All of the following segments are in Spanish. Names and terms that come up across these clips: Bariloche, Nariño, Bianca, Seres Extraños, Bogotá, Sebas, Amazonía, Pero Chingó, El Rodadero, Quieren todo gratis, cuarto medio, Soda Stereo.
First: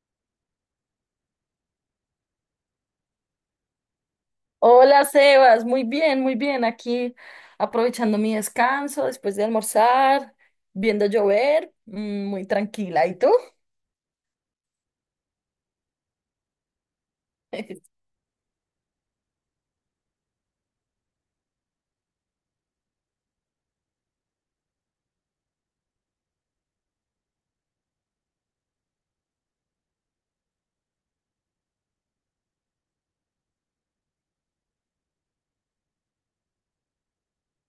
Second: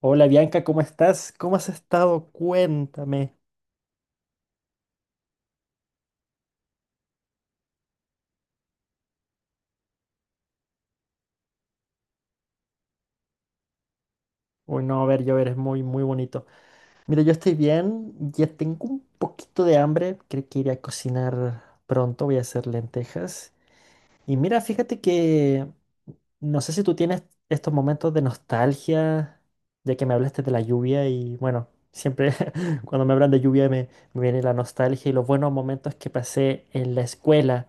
Hola Bianca, ¿cómo estás? ¿Cómo has estado? Cuéntame. Hola Sebas, muy bien, muy bien. Aquí aprovechando mi descanso después de almorzar, viendo llover, muy tranquila. ¿Y tú? Uy, no, a ver, yo eres muy, muy bonito. Mira, yo estoy bien, ya tengo un poquito de hambre, creo que iré a cocinar pronto, voy a hacer lentejas. Y mira, fíjate que no sé si tú tienes estos momentos de nostalgia, ya que me hablaste de la lluvia y bueno, siempre cuando me hablan de me viene la nostalgia y los buenos momentos que pasé en la escuela.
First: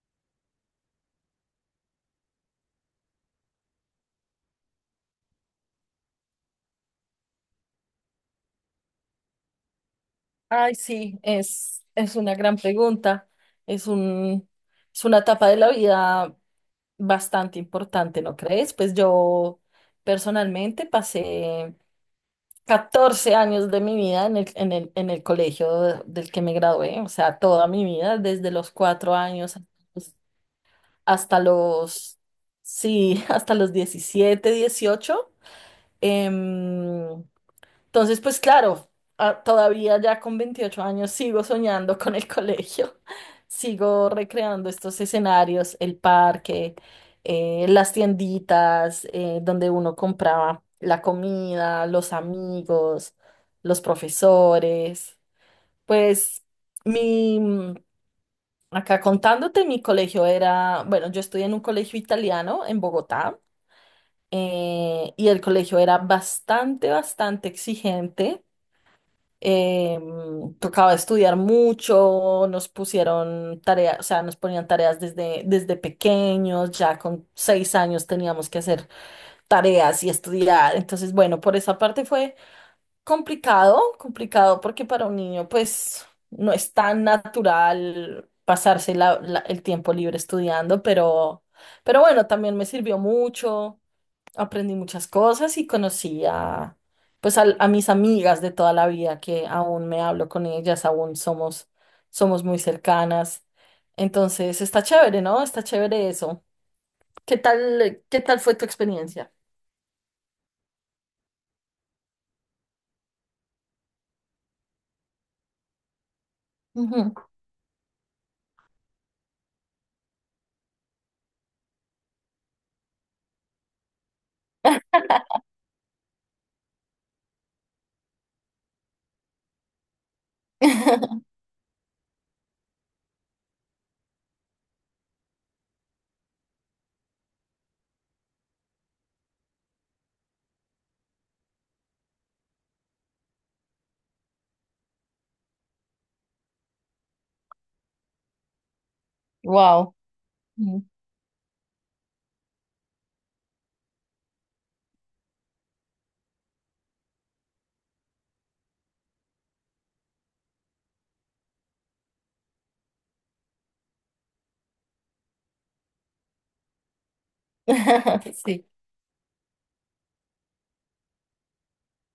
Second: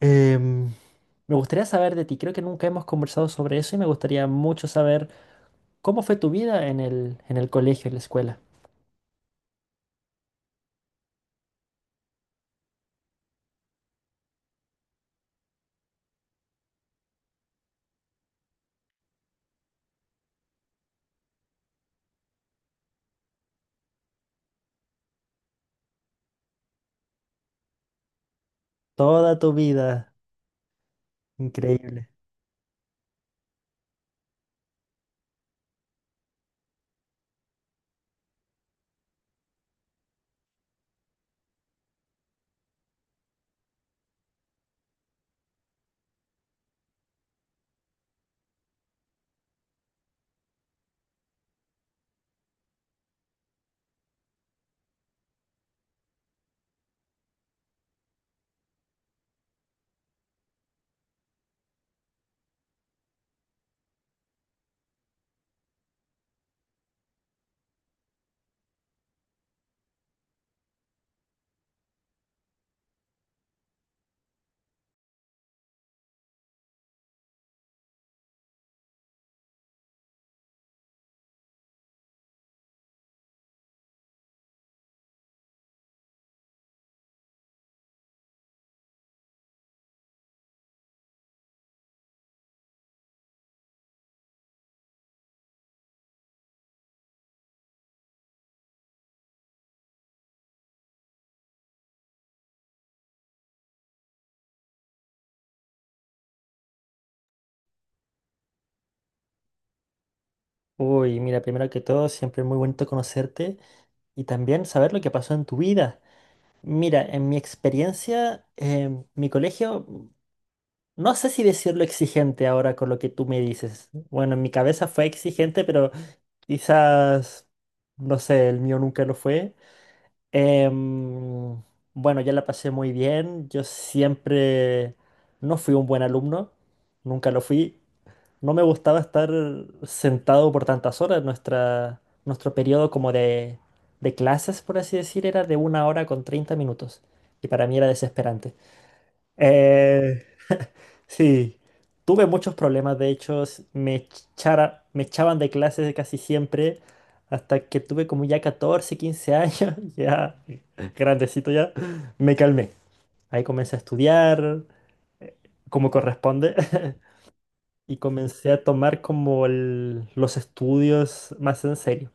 Em, Me gustaría saber de ti, creo que nunca hemos conversado sobre eso y me gustaría mucho saber cómo fue tu vida en el colegio, en la escuela. Ay, sí, es una gran pregunta. Es un, es una etapa de la vida bastante importante, ¿no crees? Pues yo personalmente pasé 14 años de mi vida en el colegio del que me gradué, o sea, toda mi vida, desde los cuatro Toda tu años. vida, hasta increíble. Sí, hasta los 17 18. Em, entonces, pues claro, todavía ya con 28 años sigo soñando con el colegio, sigo recreando estos escenarios, el parque, las tienditas, donde uno compraba la comida, los amigos, los profesores, pues Mi, acá contándote, mi colegio era, bueno, yo estudié en un colegio italiano en Bogotá. Y el colegio era bastante, bastante exigente. eh, Tocaba estudiar mucho, nos pusieron tareas, o sea, nos ponían tareas desde pequeños, ya con 6 años teníamos que hacer tareas y estudiar. Entonces, bueno, por esa parte fue complicado, complicado, porque para un niño, pues, no es tan natural pasarse el tiempo libre estudiando, pero bueno, también me sirvió mucho, aprendí muchas cosas y conocí a, pues, mis amigas de toda la vida, que aún me hablo con ellas, aún somos muy cercanas. Entonces, está chévere, ¿no? Está chévere eso. ¿Qué tal fue tu experiencia? Uy, mira, primero que todo, siempre muy bonito conocerte y también saber lo que pasó en tu vida. Mira, en mi experiencia, mi colegio, no sé si decirlo exigente ahora con lo que tú me dices. Bueno, en mi cabeza fue exigente, pero quizás, no sé, el mío nunca lo fue. Em, bueno, ya la pasé muy bien. Yo siempre no fui un buen alumno, nunca lo fui. No me gustaba estar sentado por tantas horas. Nuestro periodo como de clases, por así decir, era de 1 hora con 30 minutos. Y para mí era desesperante. Wow. Eh, sí, tuve muchos problemas, de hecho, me echaban de clases casi siempre, hasta que tuve como ya 14, 15 años, ya grandecito ya, me calmé. Ahí comencé a estudiar eh, como corresponde y comencé a Sí, tomar como los estudios más en serio.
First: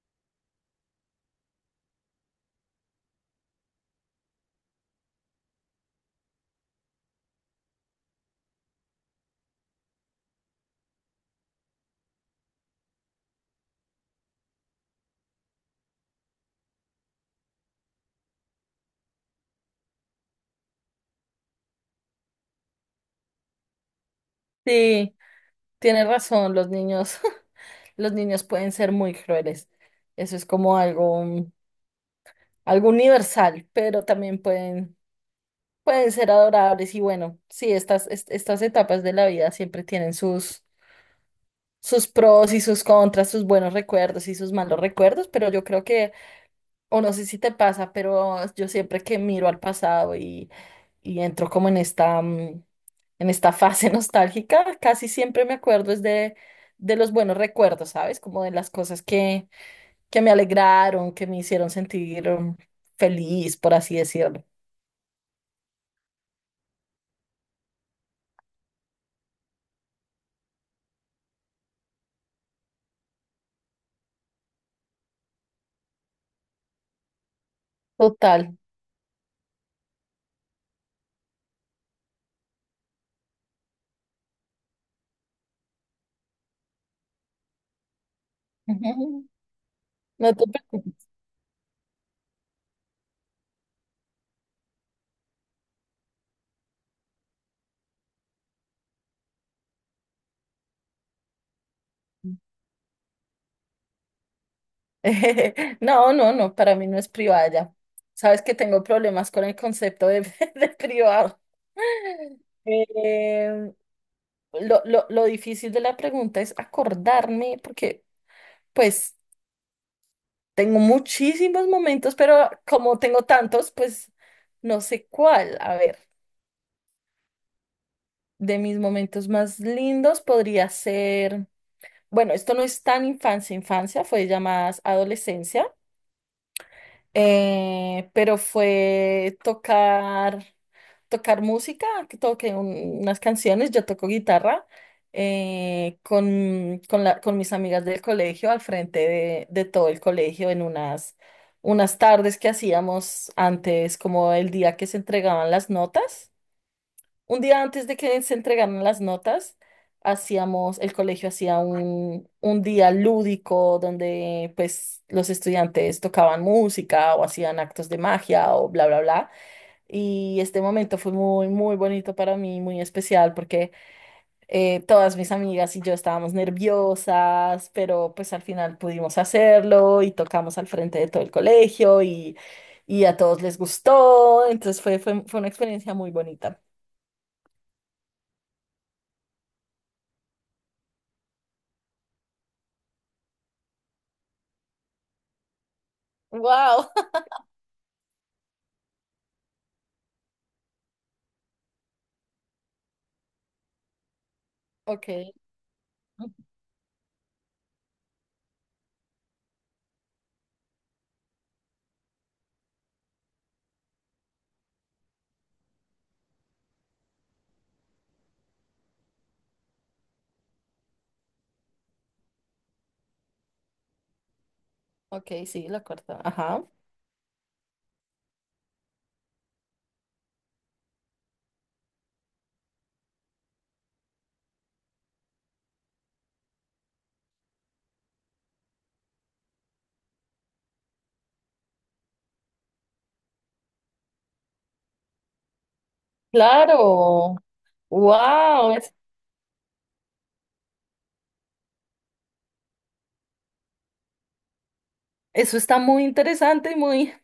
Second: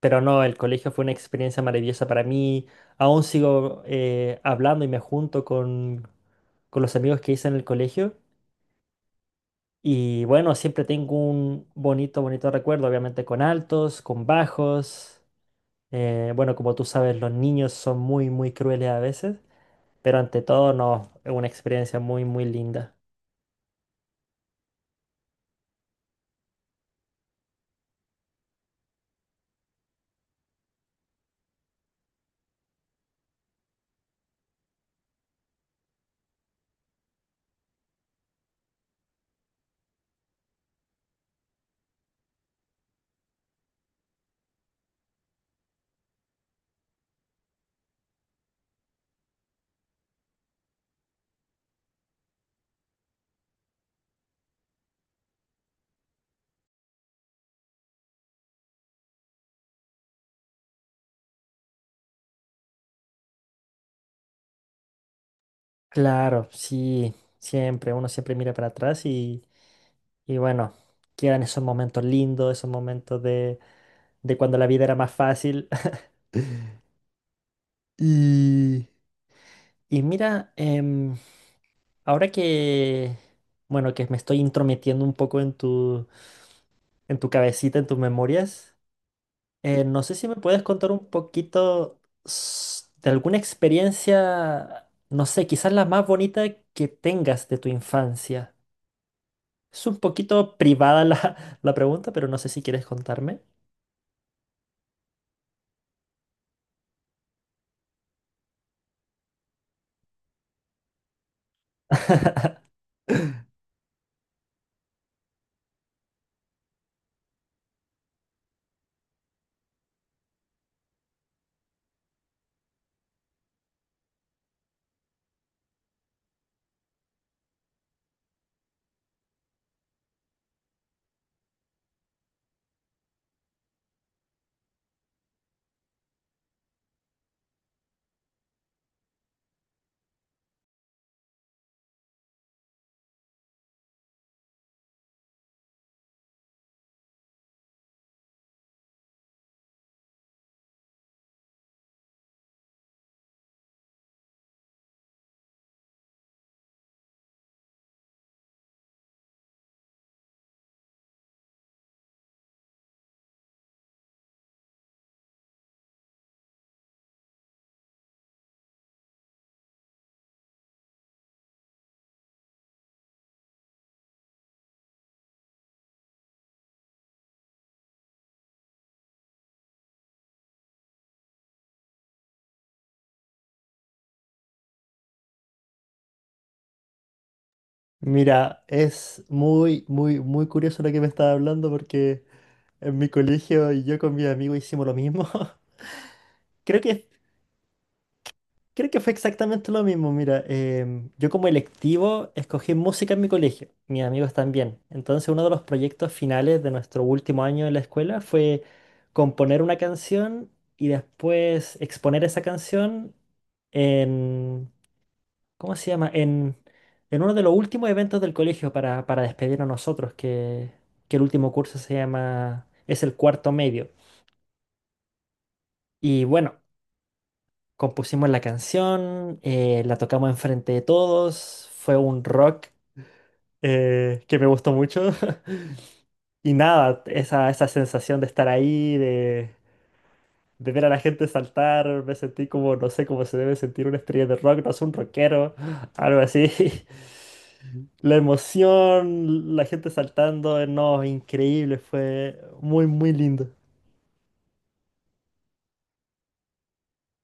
Pero no, el colegio fue una experiencia maravillosa para mí. Aún sigo hablando y me junto con los amigos que hice en el colegio. Y bueno, siempre tengo un bonito, bonito recuerdo, obviamente con altos, con bajos. Bueno, como tú sabes, los niños son muy, muy crueles a veces. Pero ante todo, no, es una experiencia muy, muy linda. sí, tienes razón, los niños, los niños pueden ser muy crueles. Eso es como algo, algo universal, pero también pueden ser adorables. Y bueno, sí, estas etapas de la vida siempre tienen sus pros y sus contras, sus buenos recuerdos y sus malos recuerdos, pero yo creo que, o no sé si te pasa, pero yo siempre que miro al pasado y entro como en esta fase nostálgica. Casi siempre me acuerdo es de los buenos recuerdos, ¿sabes? Como de las cosas que me alegraron, que me hicieron sentir, feliz, por así decirlo. Claro, sí, siempre, uno siempre mira para atrás y bueno, quedan esos momentos lindos, esos momentos de cuando la vida era más fácil. Total. Y, y mira, ahora que, bueno, que me estoy intrometiendo un poco en tu cabecita, en tus memorias. Ujú. No sé si No me te puedes contar un preocupes. poquito de alguna experiencia, no sé, quizás la más bonita que tengas de tu infancia. Es un poquito privada la, la pregunta, pero no sé si quieres contarme. No, no, no, para mí no es privada ya. Sabes que tengo problemas con el concepto de, de privado. Eh, lo difícil de la pregunta es acordarme, porque pues tengo muchísimos momentos, pero como tengo tantos, pues no sé cuál. A ver, de mis momentos más lindos podría ser, bueno, esto no es tan infancia, infancia, fue ya más adolescencia. Pero fue tocar música, que toqué unas canciones, yo toco guitarra, con con mis amigas del colegio, al frente de todo el colegio, en unas tardes que hacíamos antes, como el día que se entregaban las notas. Un día antes de que se entregaran las notas, el colegio hacía un día lúdico donde pues los estudiantes tocaban música o hacían actos de magia o bla, bla, bla. Y este momento fue muy, muy bonito para mí, muy especial porque todas mis amigas y yo estábamos nerviosas, pero pues al final pudimos hacerlo y tocamos al frente de todo el colegio, y a todos les gustó. Entonces fue una experiencia muy bonita. Mira, es muy, muy, muy curioso lo que me estás hablando porque en mi colegio y yo con mi amigo hicimos lo mismo. Creo ¡Wow! que Creo que fue exactamente lo mismo. Mira, yo como electivo escogí música en mi colegio, mis amigos también. Ok, Entonces uno de los proyectos finales de nuestro último año en la escuela fue componer una canción y después exponer esa canción en, ¿cómo se llama? En uno de los últimos eventos del colegio para despedir a nosotros, que el último curso se llama, es el cuarto medio. ok, sí, la cuarta. Y bueno, Ajá. compusimos la canción, la tocamos enfrente de todos, fue un rock que me gustó mucho. Y nada, esa sensación de estar ahí, de ver a la gente saltar, me sentí como, no sé, cómo se debe sentir una estrella de rock, no es un rockero, algo así. Claro. La Wow, emoción, la gente saltando, no, increíble, fue muy, muy lindo. eso está muy interesante y muy,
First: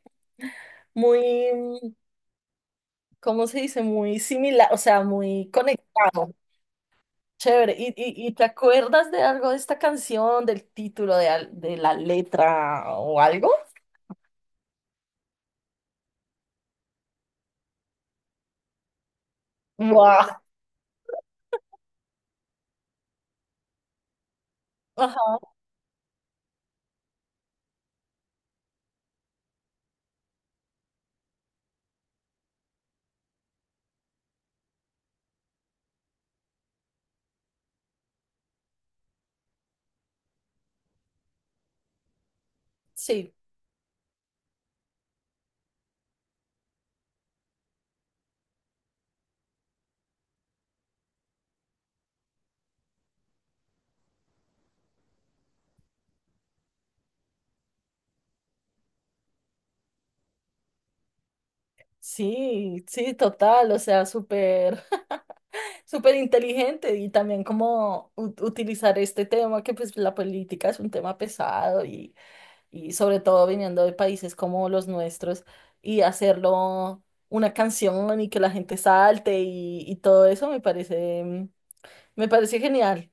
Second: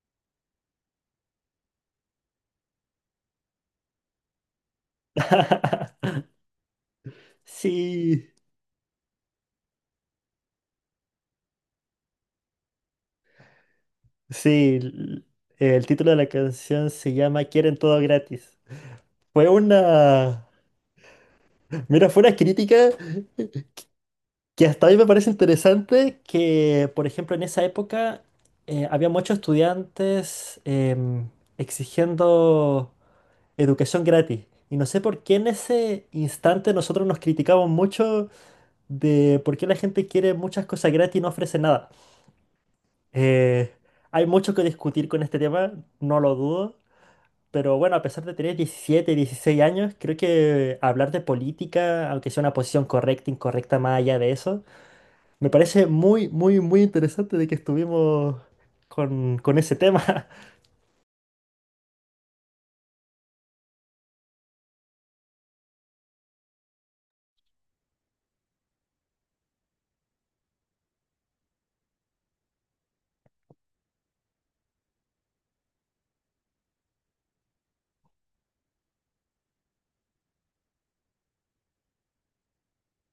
muy, ¿cómo se dice? Muy similar, o sea, muy conectado. Chévere. ¿Y, y, Sí. y te acuerdas de algo de esta canción, del título, de la letra o algo? Sí, el título de la canción se llama Quieren todo gratis. Fue Wow. una, mira, fue una crítica que hasta a mí me parece Ajá, interesante que, por ejemplo, en esa época había muchos estudiantes exigiendo educación gratis. Y no sé por qué en ese instante nosotros nos criticamos mucho de por qué la gente quiere muchas cosas gratis y no ofrece nada. sí. Eh, hay mucho que discutir con este tema, no lo dudo. Pero bueno, a pesar de tener 17, 16 años, creo que hablar de política, aunque sea una posición correcta, incorrecta, más allá de eso, me parece muy, muy, muy interesante de que estuvimos con ese tema. Sí, sí, total, o sea, súper, súper inteligente y también como utilizar este tema, que pues la política es un tema pesado y sobre todo viniendo de países como los nuestros y hacerlo una canción y que la gente salte y todo eso me parece, me parece genial,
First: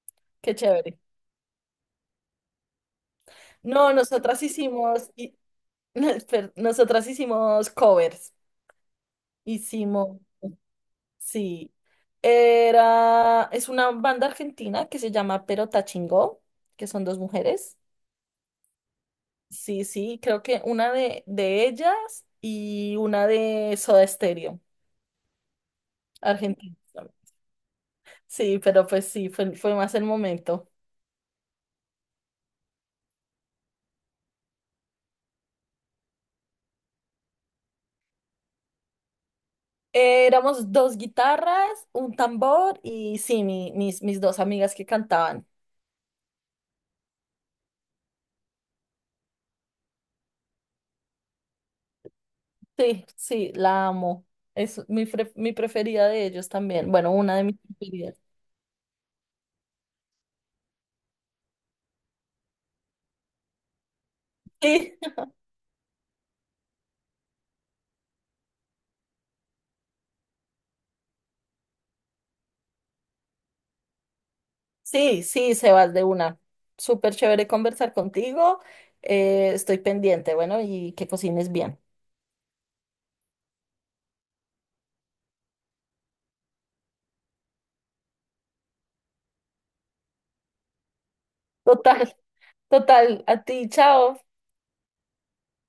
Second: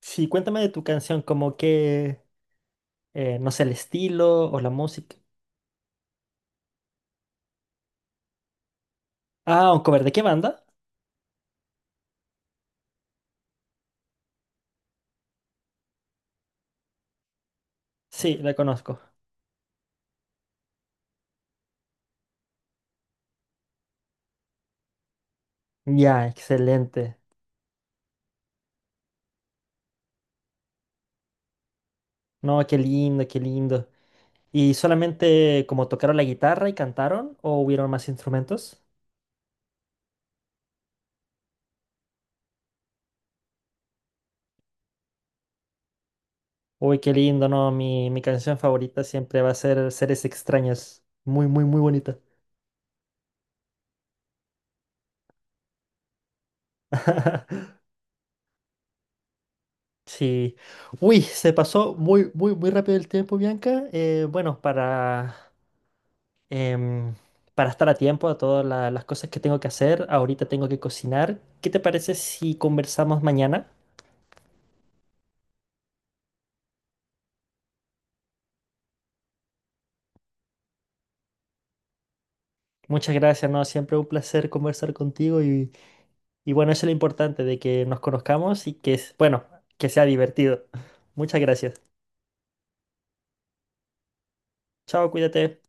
Sí, qué cuéntame de tu chévere. canción, como que, no sé, el No, estilo o la música. Espera, nosotras hicimos covers, Ah, un cover, ¿de hicimos... qué banda? Sí, era, es una banda argentina que se llama Pero Chingó, que son dos mujeres. Sí, la conozco. Sí, sí, creo que una de ellas y una de Soda Stereo, Ya, argentina. excelente. Sí, pero pues sí, fue más el momento. No, qué lindo, qué lindo. ¿Y solamente como tocaron la guitarra y cantaron o hubieron más instrumentos? Éramos dos guitarras, un tambor y sí, mis dos amigas que cantaban. Uy, qué lindo, ¿no? Mi canción favorita siempre va a ser Seres Extraños. Muy, muy, muy bonita. Sí, sí, la amo. Es mi preferida de ellos también. Bueno, una de mis preferidas. Sí. Uy, se pasó muy, muy, muy rápido el tiempo, Bianca. Bueno, para, em, para estar a tiempo a todas las cosas que tengo que hacer, ahorita tengo que cocinar. ¿Qué te parece si conversamos mañana? Sí, sí, Sebas, de una. Súper chévere conversar contigo. Estoy pendiente, bueno, y que cocines bien. Muchas gracias, ¿no? Siempre un placer conversar contigo y bueno, eso es lo importante, de que nos conozcamos y que, bueno, que sea divertido. Muchas gracias. Total, total. A ti, chao. Chao, cuídate.